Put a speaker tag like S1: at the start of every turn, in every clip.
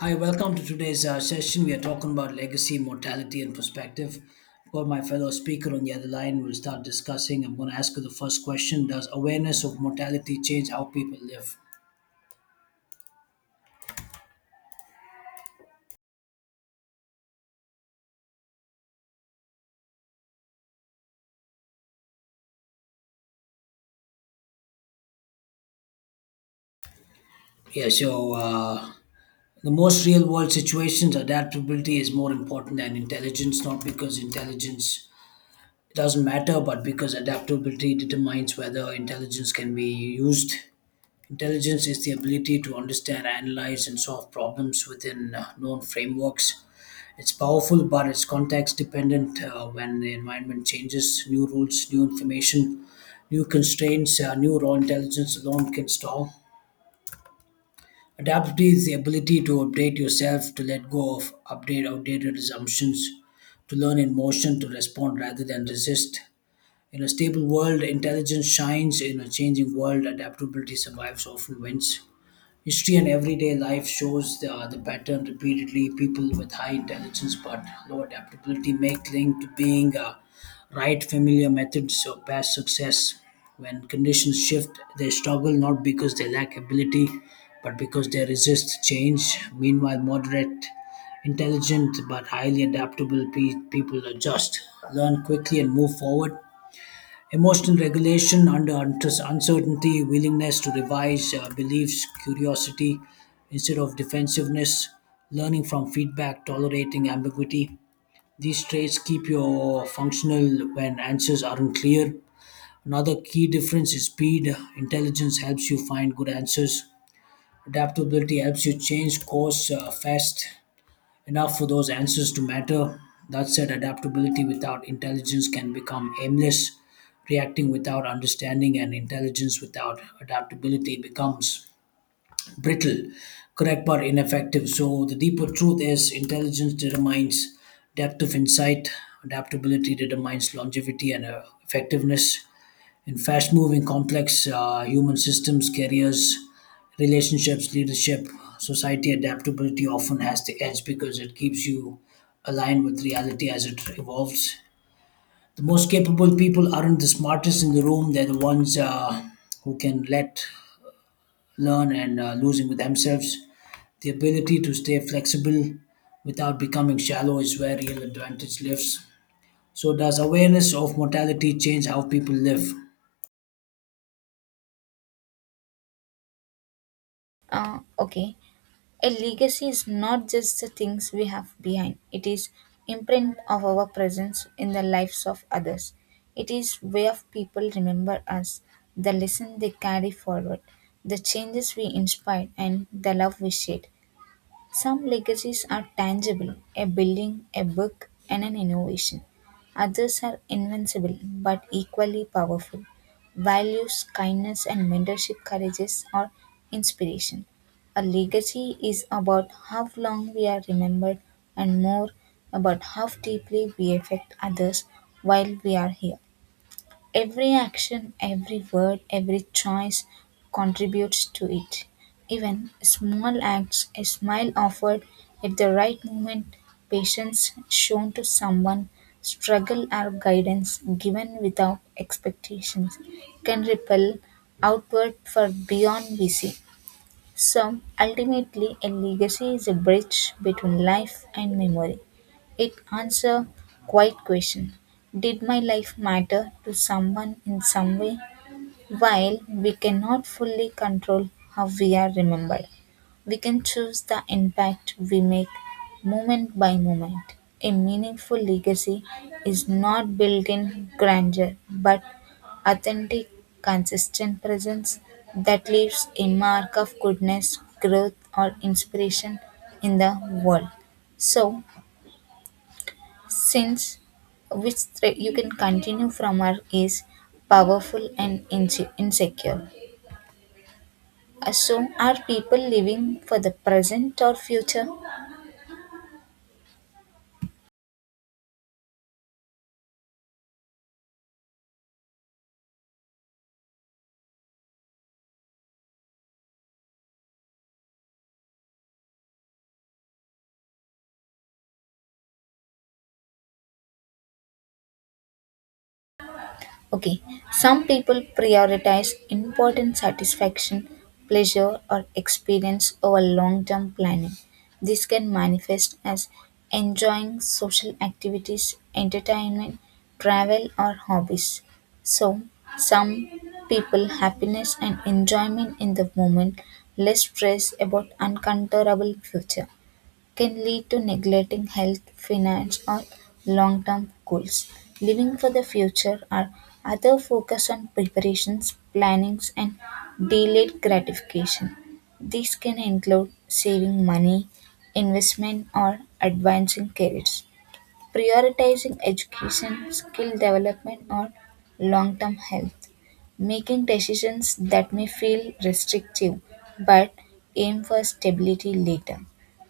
S1: Hi, welcome to today's session. We are talking about legacy, mortality, and perspective. I've got my fellow speaker on the other line. We'll start discussing. I'm going to ask you the first question. Does awareness of mortality change how people live? Yeah, the most real world situations, adaptability is more important than intelligence, not because intelligence doesn't matter, but because adaptability determines whether intelligence can be used. Intelligence is the ability to understand, analyze, and solve problems within known frameworks. It's powerful, but it's context dependent. When the environment changes, new rules, new information, new constraints, new raw intelligence alone can stall. Adaptability is the ability to update yourself, to let go of update outdated assumptions, to learn in motion, to respond rather than resist. In a stable world, intelligence shines. In a changing world, adaptability survives, often wins. History and everyday life shows the pattern repeatedly. People with high intelligence but low adaptability may cling to being right familiar methods of past success. When conditions shift, they struggle not because they lack ability, but because they resist change. Meanwhile, moderate, intelligent, but highly adaptable people adjust, learn quickly, and move forward. Emotional regulation under uncertainty, willingness to revise beliefs, curiosity instead of defensiveness, learning from feedback, tolerating ambiguity. These traits keep you functional when answers aren't clear. Another key difference is speed. Intelligence helps you find good answers. Adaptability helps you change course fast enough for those answers to matter. That said, adaptability without intelligence can become aimless. Reacting without understanding and intelligence without adaptability becomes brittle, correct but ineffective. So, the deeper truth is intelligence determines depth of insight, adaptability determines longevity and effectiveness in fast moving, complex human systems, careers, relationships, leadership, society, adaptability often has the edge because it keeps you aligned with reality as it evolves. The most capable people aren't the smartest in the room, they're the ones who can let, learn, and losing with themselves. The ability to stay flexible without becoming shallow is where real advantage lives. So, does awareness of mortality change how people live?
S2: Uh, okay. A legacy is not just the things we have behind. It is imprint of our presence in the lives of others. It is way of people remember us, the lesson they carry forward, the changes we inspired and the love we shared. Some legacies are tangible a building, a book, and an innovation. Others are invincible but equally powerful. Values, kindness, and mentorship courages are inspiration. A legacy is about how long we are remembered and more about how deeply we affect others while we are here. Every action, every word, every choice contributes to it. Even small acts, a smile offered at the right moment, patience shown to someone, struggle or guidance given without expectations can ripple outward for beyond we see. So ultimately, a legacy is a bridge between life and memory. It answers quite question: did my life matter to someone in some way? While we cannot fully control how we are remembered, we can choose the impact we make moment by moment. A meaningful legacy is not built in grandeur but authentic, consistent presence that leaves a mark of goodness, growth, or inspiration in the world. So, since which thread you can continue from our is powerful and insecure. So, are people living for the present or future? Okay, some people prioritize important satisfaction, pleasure, or experience over long term planning. This can manifest as enjoying social activities, entertainment, travel, or hobbies. So, some people happiness and enjoyment in the moment, less stress about uncontrollable future. Can lead to neglecting health, finance, or long term goals. Living for the future or other focus on preparations, plannings, and delayed gratification. These can include saving money, investment, or advancing careers prioritizing education, skill development, or long term health, making decisions that may feel restrictive but aim for stability later.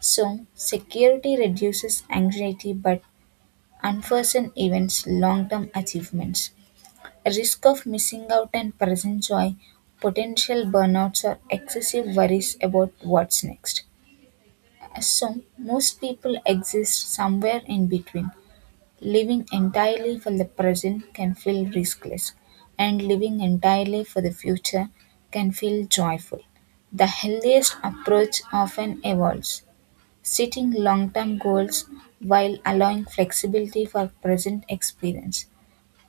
S2: So, security reduces anxiety but unforeseen events, long term achievements, risk of missing out, and present joy, potential burnouts, or excessive worries about what's next. So, most people exist somewhere in between. Living entirely for the present can feel riskless, and living entirely for the future can feel joyful. The healthiest approach often evolves, setting long term goals while allowing flexibility for present experience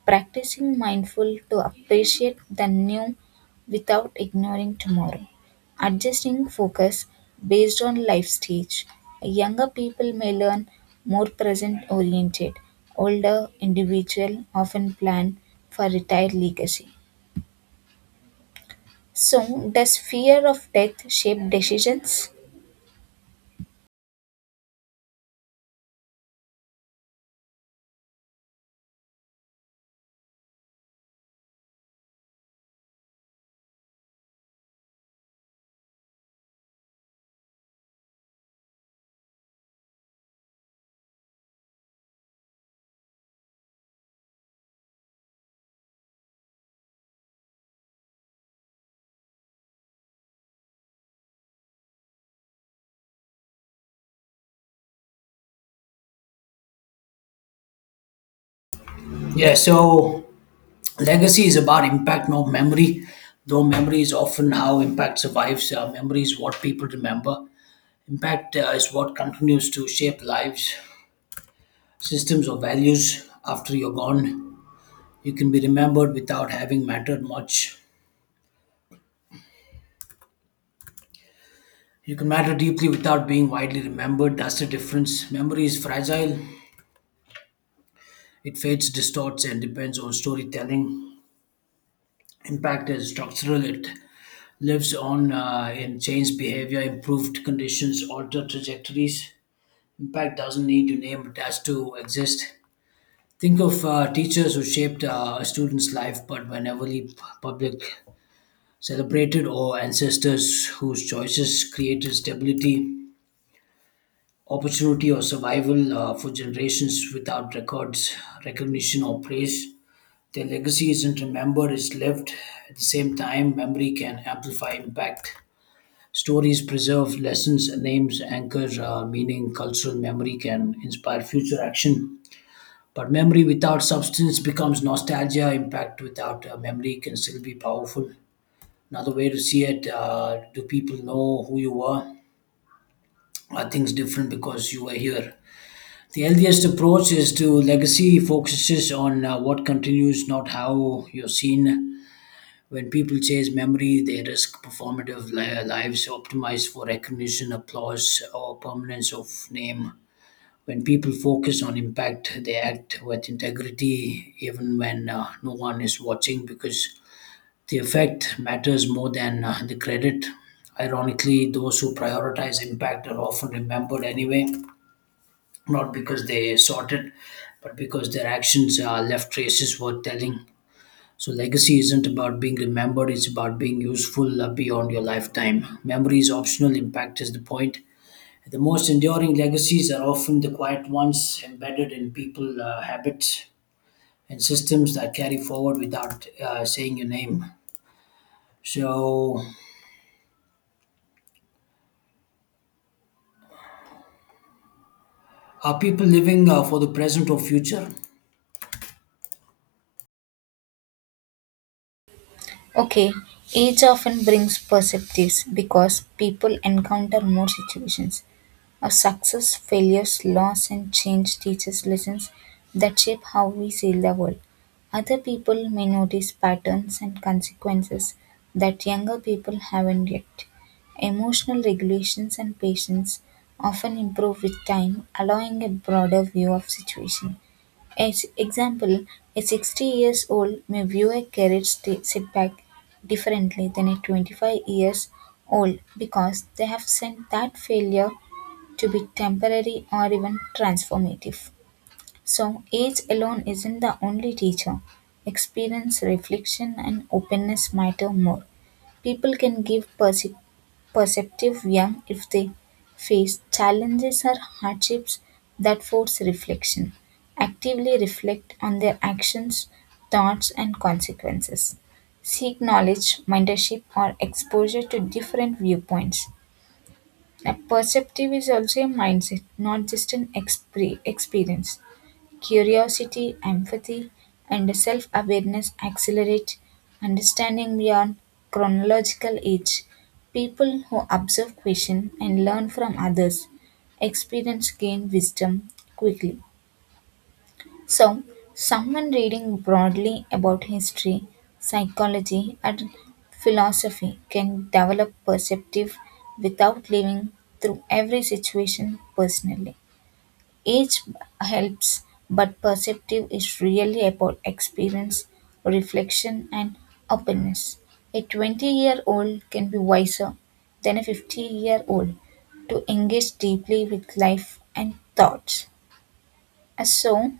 S2: practicing mindful to appreciate the new without ignoring tomorrow adjusting focus based on life stage younger people may learn more present oriented older individual often plan for retired legacy. So, does fear of death shape decisions?
S1: Yeah, so legacy is about impact, not memory, though memory is often how impact survives. Memory is what people remember. Impact is what continues to shape lives, systems, or values after you're gone. You can be remembered without having mattered much. You can matter deeply without being widely remembered. That's the difference. Memory is fragile, it fades, distorts, and depends on storytelling. Impact is structural, it lives on in changed behavior, improved conditions, altered trajectories. Impact doesn't need a name, it has to exist. Think of teachers who shaped a student's life but were never really public, celebrated, or ancestors whose choices created stability, opportunity, or survival for generations without records, recognition, or praise. Their legacy isn't remembered, it's lived. At the same time, memory can amplify impact. Stories preserve lessons, names anchor meaning, cultural memory can inspire future action. But memory without substance becomes nostalgia. Impact without memory can still be powerful. Another way to see it. Do people know who you were? Are things different because you were here? The healthiest approach is to legacy focuses on what continues, not how you're seen. When people chase memory, they risk performative lives optimized for recognition, applause, or permanence of name. When people focus on impact, they act with integrity even when no one is watching because the effect matters more than the credit. Ironically, those who prioritize impact are often remembered anyway, not because they sought it, but because their actions left traces worth telling. So, legacy isn't about being remembered, it's about being useful beyond your lifetime. Memory is optional, impact is the point. The most enduring legacies are often the quiet ones embedded in people, habits, and systems that carry forward without saying your name. So, are people living for the present or future?
S2: Okay, age often brings perspectives because people encounter more situations. Our success, failures, loss and change teach us lessons that shape how we see the world. Other people may notice patterns and consequences that younger people haven't yet. Emotional regulations and patience often improve with time, allowing a broader view of situation. As example, a 60 years old may view a career setback differently than a 25 years old because they have seen that failure to be temporary or even transformative. So, age alone isn't the only teacher. Experience, reflection, and openness matter more. People can give perceptive young if they face challenges or hardships that force reflection, actively reflect on their actions, thoughts, and consequences. Seek knowledge, mentorship, or exposure to different viewpoints now, perceptive is also a mindset, not just an experience. Curiosity, empathy, and self awareness accelerate understanding beyond chronological age. People who observe, question, and learn from others experience gain wisdom quickly. So, someone reading broadly about history, psychology, and philosophy can develop perceptive without living through every situation personally. Age helps, but perceptive is really about experience, reflection, and openness. A 20-year-old can be wiser than a 50-year-old to engage deeply with life and thoughts. So,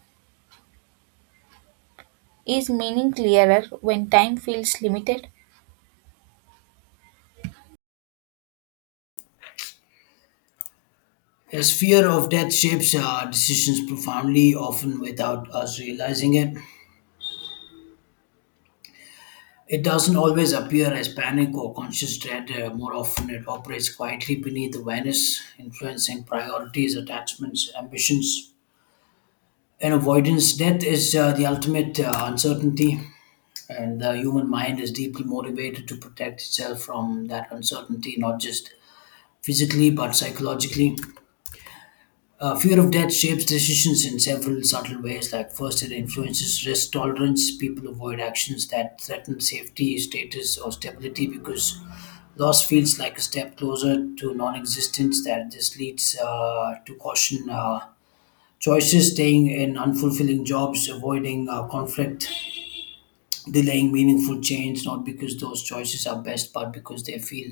S2: is meaning clearer when time feels limited?
S1: As fear of death shapes our decisions profoundly, often without us realizing it. It doesn't always appear as panic or conscious dread. More often, it operates quietly beneath awareness, influencing priorities, attachments, ambitions, and avoidance. Death is the ultimate uncertainty, and the human mind is deeply motivated to protect itself from that uncertainty, not just physically but psychologically. Fear of death shapes decisions in several subtle ways. Like first, it influences risk tolerance. People avoid actions that threaten safety, status, or stability because loss feels like a step closer to non-existence. That this leads to caution. Choices staying in unfulfilling jobs, avoiding conflict, delaying meaningful change, not because those choices are best, but because they feel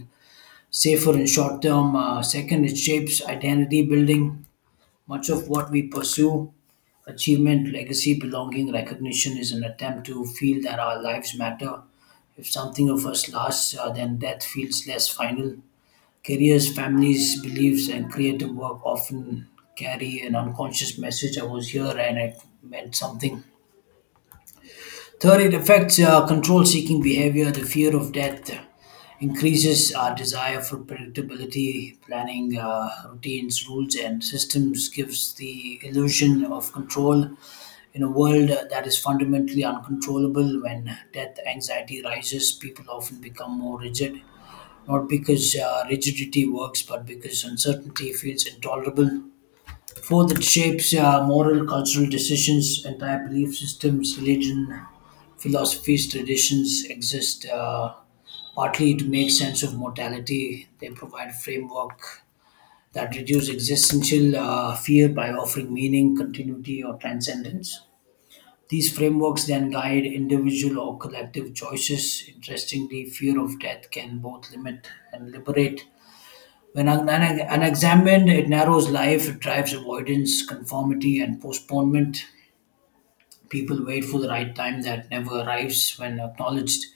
S1: safer in short term. Second, it shapes identity building. Much of what we pursue, achievement, legacy, belonging, recognition, is an attempt to feel that our lives matter. If something of us lasts, then death feels less final. Careers, families, beliefs, and creative work often carry an unconscious message I was here and it meant something. Third, it affects control seeking behavior, the fear of death. Increases our desire for predictability, planning routines, rules, and systems gives the illusion of control. In a world that is fundamentally uncontrollable, when death anxiety rises, people often become more rigid not because rigidity works, but because uncertainty feels intolerable. Fourth, it shapes moral, cultural decisions, entire belief systems, religion, philosophies, traditions exist. Partly to make sense of mortality, they provide framework that reduce existential fear by offering meaning, continuity, or transcendence. These frameworks then guide individual or collective choices. Interestingly, fear of death can both limit and liberate when unexamined, it narrows life, it drives avoidance, conformity, and postponement. People wait for the right time that never arrives. When acknowledged,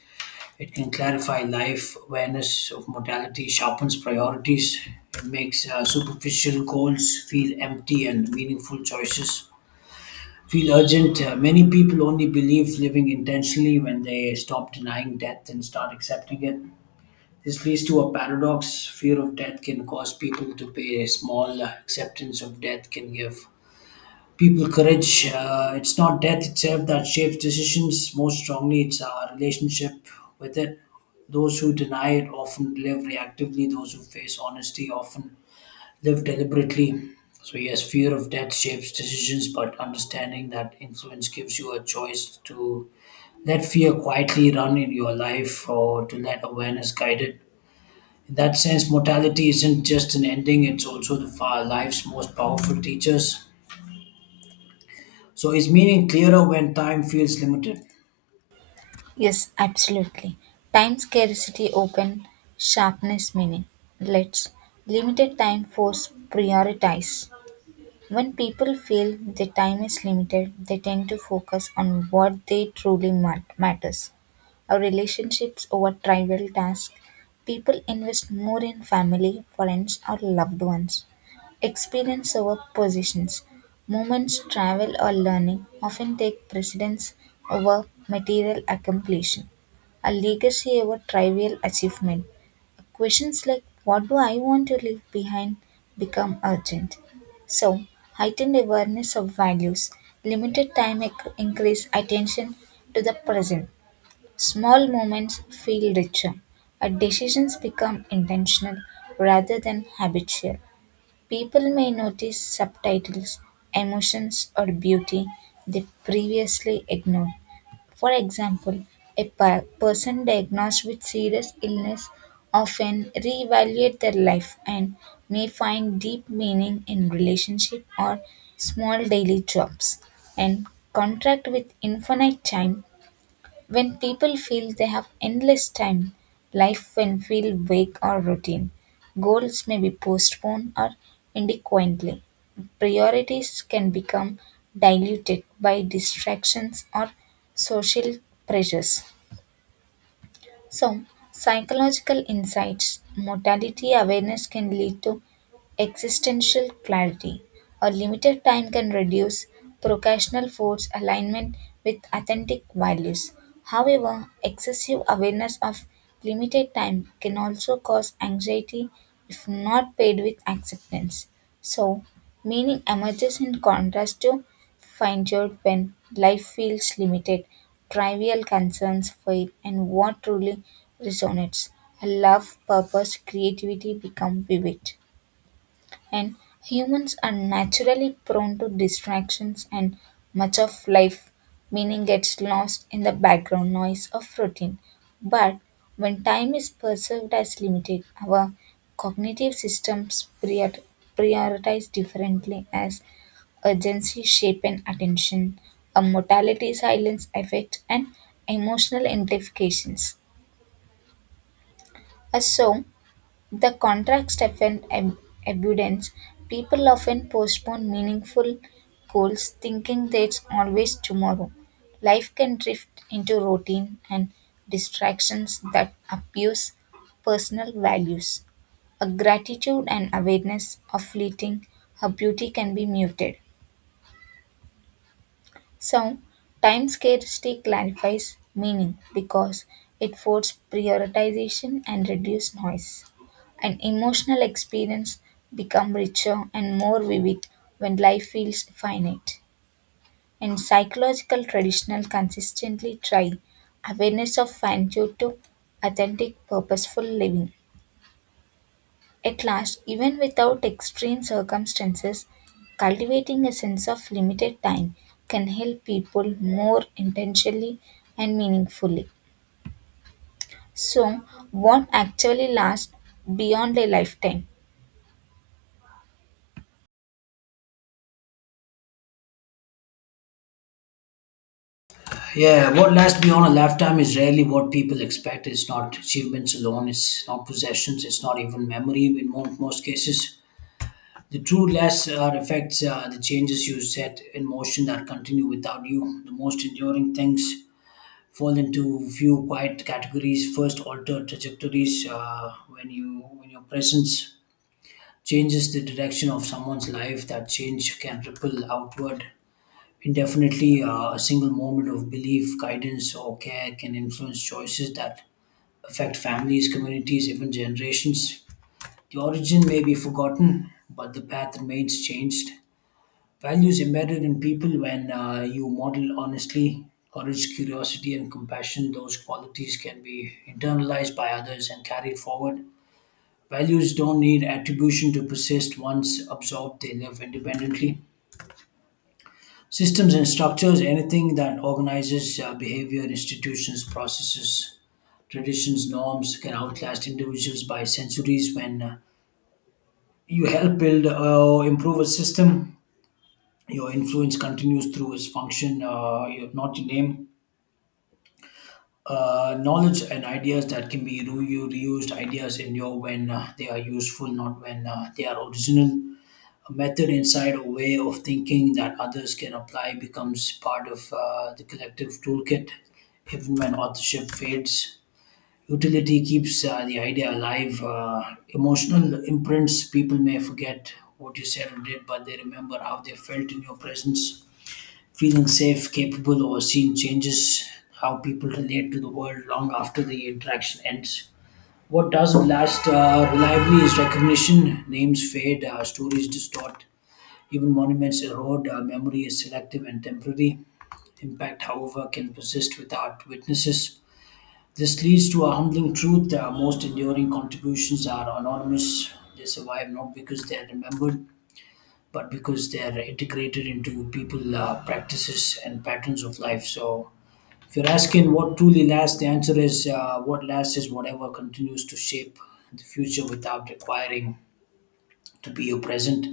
S1: it can clarify life. Awareness of mortality sharpens priorities. It makes superficial goals feel empty and meaningful choices feel urgent. Many people only believe living intentionally when they stop denying death and start accepting it. This leads to a paradox. Fear of death can cause people to pay small. Acceptance of death can give people courage. It's not death itself that shapes decisions most strongly, it's our relationship with it. Those who deny it often live reactively, those who face honesty often live deliberately. So, yes, fear of death shapes decisions, but understanding that influence gives you a choice to let fear quietly run in your life or to let awareness guide it. In that sense, mortality isn't just an ending, it's also the far life's most powerful teachers. So it's meaning clearer when time feels limited.
S2: Yes, absolutely. Time scarcity open sharpness meaning. Let's limited time force prioritize. When people feel their time is limited, they tend to focus on what they truly matters. Or relationships over trivial tasks. People invest more in family, friends, or loved ones. Experience over positions. Moments, travel, or learning often take precedence over material accomplishment. A legacy over trivial achievement. Questions like what do I want to leave behind become urgent. So, heightened awareness of values, limited time increase attention to the present. Small moments feel richer, and decisions become intentional rather than habitual. People may notice subtitles, emotions, or beauty they previously ignored. For example, a person diagnosed with serious illness often reevaluate their life and may find deep meaning in relationship or small daily jobs and contract with infinite time when people feel they have endless time, life can feel vague or routine. Goals may be postponed or indefinitely. Priorities can become diluted by distractions or social pressures. So, psychological insights, mortality awareness can lead to existential clarity. A limited time can reduce procrastinal force alignment with authentic values. However, excessive awareness of limited time can also cause anxiety if not paid with acceptance. So, meaning emerges in contrast to finitude when life feels limited, trivial concerns fade, and what truly resonates. Love, purpose, creativity become vivid. And humans are naturally prone to distractions, and much of life meaning gets lost in the background noise of routine. But when time is perceived as limited, our cognitive systems prioritize differently as urgency shape and attention, a mortality silence effect, and emotional amplifications. So, the contrast often abundance. People often postpone meaningful goals thinking that it's always tomorrow. Life can drift into routine and distractions that abuse personal values. A gratitude and awareness of fleeting, her beauty can be muted. So, time scarcity clarifies meaning because it forces prioritization and reduces noise. An emotional experience become richer and more vivid when life feels finite. And psychological traditional consistently try awareness of finitude to authentic purposeful living. At last, even without extreme circumstances, cultivating a sense of limited time can help people more intentionally and meaningfully. So, what actually lasts beyond a lifetime?
S1: Yeah, what lasts beyond a lifetime is rarely what people expect. It's not achievements alone, it's not possessions, it's not even memory in most cases. The true lasts are effects, the changes you set in motion that continue without you. The most enduring things fall into few quiet categories. First, alter trajectories when you when your presence changes the direction of someone's life. That change can ripple outward indefinitely. A single moment of belief, guidance, or care can influence choices that affect families, communities, even generations. The origin may be forgotten, but the path remains changed. Values embedded in people when you model honestly, courage, curiosity, and compassion, those qualities can be internalized by others and carried forward. Values don't need attribution to persist once absorbed, they live independently. Systems and structures, anything that organizes behavior, institutions, processes, traditions, norms, can outlast individuals by centuries. When you help build or improve a system, your influence continues through its function, not your name. Knowledge and ideas that can be reused, ideas endure when they are useful, not when they are original, a method inside a way of thinking that others can apply becomes part of the collective toolkit even when authorship fades, utility keeps the idea alive. Emotional imprints, people may forget what you said or did but they remember how they felt in your presence, feeling safe, capable, or seen changes how people relate to the world long after the interaction ends. What doesn't last reliably is recognition, names fade, stories distort, even monuments erode, memory is selective and temporary. Impact, however, can persist without witnesses. This leads to a humbling truth, most enduring contributions are anonymous. They survive not because they are remembered, but because they are integrated into people, practices, and patterns of life. So, if you're asking what truly lasts, the answer is what lasts is whatever continues to shape the future without requiring to be your present.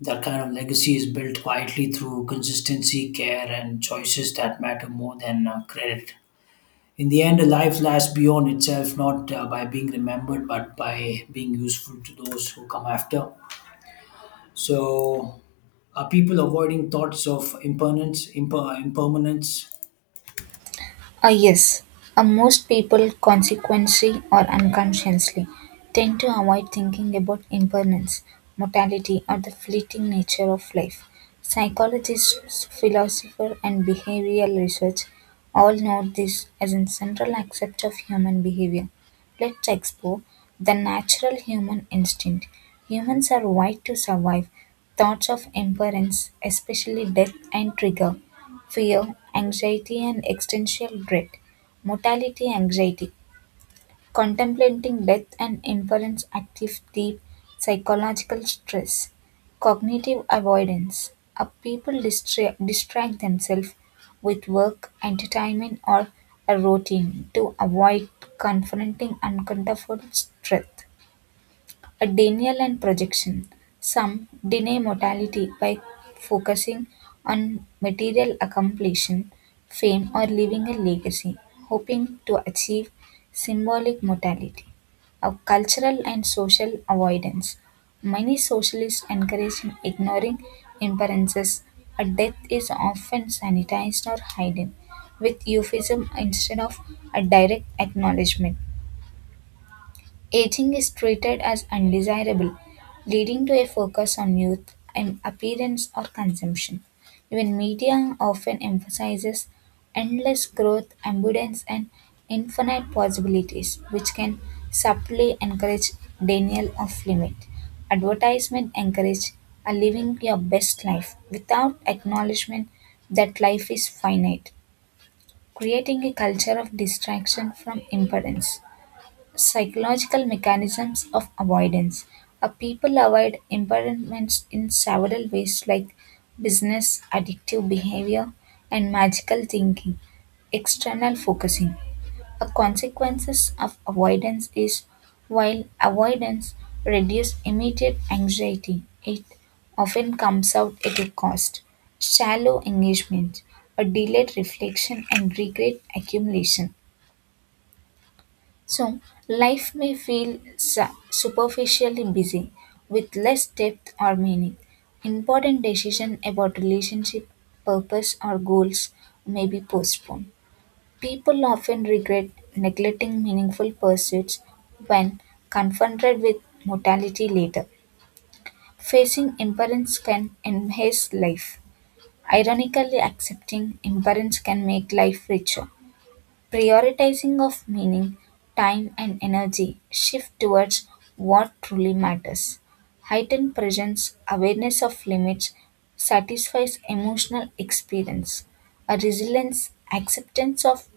S1: That kind of legacy is built quietly through consistency, care, and choices that matter more than credit. In the end, a life lasts beyond itself, not by being remembered, but by being useful to those who come after. So, are people avoiding thoughts of impermanence? Impermanence?
S2: Ah, yes, most people consequently or unconsciously tend to avoid thinking about impermanence, mortality, or the fleeting nature of life. Psychologists, philosophers, and behavioral research all note this as a central aspect of human behavior. Let's explore the natural human instinct. Humans are wired to survive. Thoughts of impermanence, especially death and trigger, fear, anxiety, and existential dread. Mortality anxiety. Contemplating death and inference active deep psychological stress. Cognitive avoidance. A people distract themselves with work, entertainment, or a routine to avoid confronting uncomfortable truth. A denial and projection. Some deny mortality by focusing on material accomplishment, fame, or leaving a legacy, hoping to achieve symbolic mortality. A cultural and social avoidance. Many socialists encourage ignoring imperances. A death is often sanitized or hidden with euphemism instead of a direct acknowledgement. Aging is treated as undesirable, leading to a focus on youth and appearance or consumption. Even media often emphasizes endless growth, abundance, and infinite possibilities, which can subtly encourage denial of limit. Advertisement encourage a living your best life without acknowledgement that life is finite, creating a culture of distraction from importance psychological mechanisms of avoidance. People avoid environments in several ways, like business, addictive behavior, and magical thinking, external focusing. A consequences of avoidance is while avoidance reduces immediate anxiety, it often comes out at a cost. Shallow engagement, a delayed reflection, and regret accumulation so, life may feel superficially busy with less depth or meaning. Important decisions about relationship, purpose, or goals may be postponed. People often regret neglecting meaningful pursuits when confronted with mortality later. Facing impermanence can enhance life. Ironically, accepting impermanence can make life richer prioritizing of meaning, time, and energy shift towards what truly matters. Heightened presence, awareness of limits, satisfies emotional experience. A resilience, acceptance of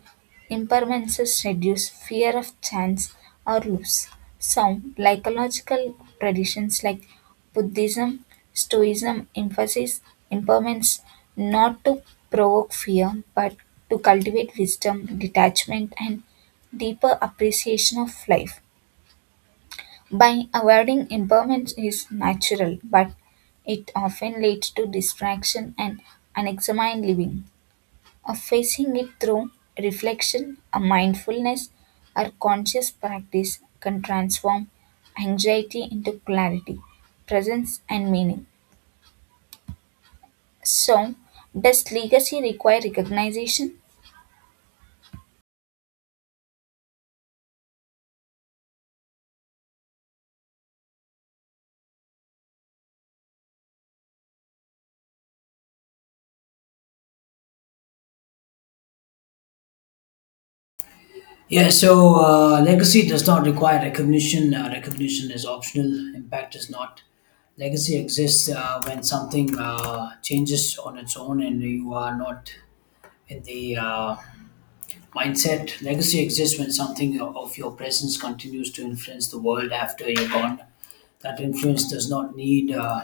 S2: impermanences reduce fear of chance or loss. Some psychological traditions like Buddhism, Stoicism emphasize impermanence not to provoke fear but to cultivate wisdom, detachment, and deeper appreciation of life. By avoiding impermanence is natural, but it often leads to distraction and unexamined living of facing it through reflection, a mindfulness, or conscious practice can transform anxiety into clarity, presence, and meaning. So, does legacy require recognition?
S1: Yeah, so legacy does not require recognition. Recognition is optional, impact is not. Legacy exists when something changes on its own and you are not in the mindset. Legacy exists when something of your presence continues to influence the world after you're gone. That influence does not need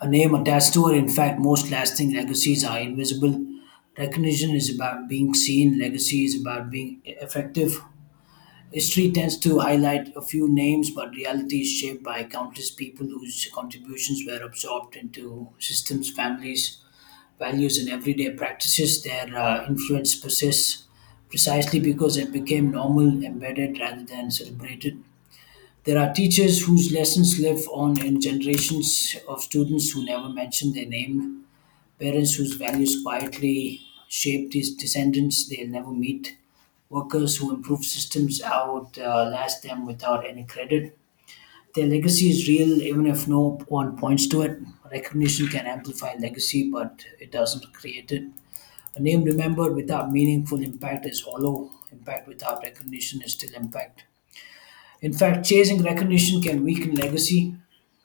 S1: a name attached to it. In fact, most lasting legacies are invisible. Recognition is about being seen, legacy is about being effective. History tends to highlight a few names, but reality is shaped by countless people whose contributions were absorbed into systems, families, values and everyday practices. Their influence persists precisely because it became normal, embedded rather than celebrated. There are teachers whose lessons live on in generations of students who never mention their name, parents whose values quietly shape these descendants they'll never meet, workers who improve systems outlast them without any credit. Their legacy is real even if no one points to it. Recognition can amplify legacy, but it doesn't create it. A name remembered without meaningful impact is hollow. Impact without recognition is still impact. In fact, chasing recognition can weaken legacy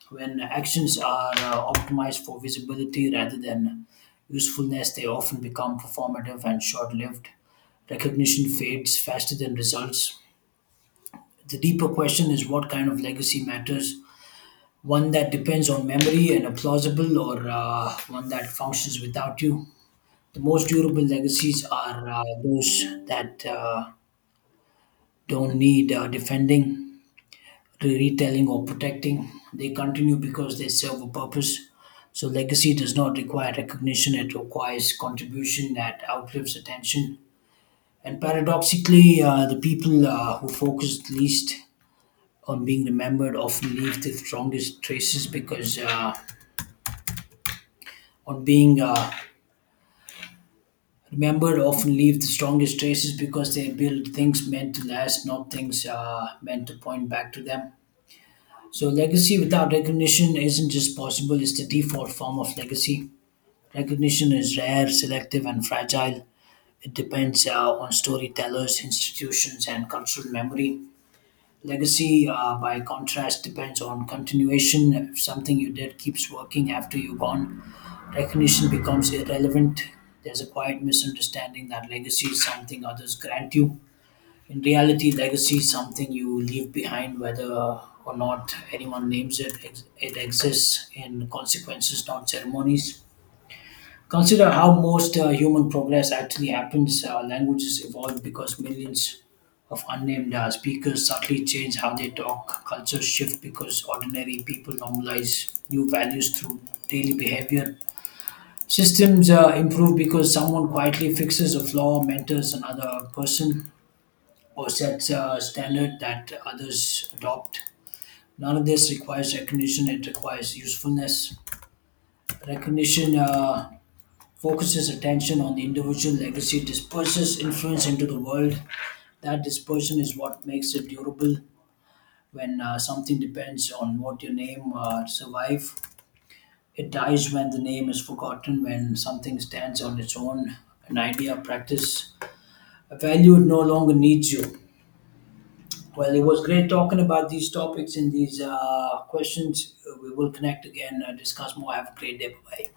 S1: when actions are optimized for visibility rather than usefulness. They often become performative and short lived. Recognition fades faster than results. The deeper question is, what kind of legacy matters? One that depends on memory and a plausible, or one that functions without you. The most durable legacies are those that don't need defending, retelling, or protecting. They continue because they serve a purpose. So, legacy does not require recognition, it requires contribution that outlives attention. And paradoxically, the people who focus least on being remembered often leave the strongest traces because on being remembered often leave the strongest traces because they build things meant to last, not things meant to point back to them. So, legacy without recognition isn't just possible, it's the default form of legacy. Recognition is rare, selective, and fragile. It depends on storytellers, institutions, and cultural memory. Legacy, by contrast, depends on continuation. If something you did keeps working after you're gone, recognition becomes irrelevant. There's a quiet misunderstanding that legacy is something others grant you. In reality, legacy is something you leave behind, whether or not anyone names it. It exists in consequences, not ceremonies. Consider how most human progress actually happens. Languages evolve because millions of unnamed speakers subtly change how they talk. Cultures shift because ordinary people normalize new values through daily behavior. Systems improve because someone quietly fixes a flaw, mentors another person, or sets a standard that others adopt. None of this requires recognition, it requires usefulness. Recognition focuses attention on the individual, legacy disperses influence into the world. That dispersion is what makes it durable. When something depends on what your name survive, it dies when the name is forgotten. When something stands on its own, an idea, practice, a value, it no longer needs you. Well, it was great talking about these topics and these questions. We will connect again, discuss more. Have a great day. Bye bye.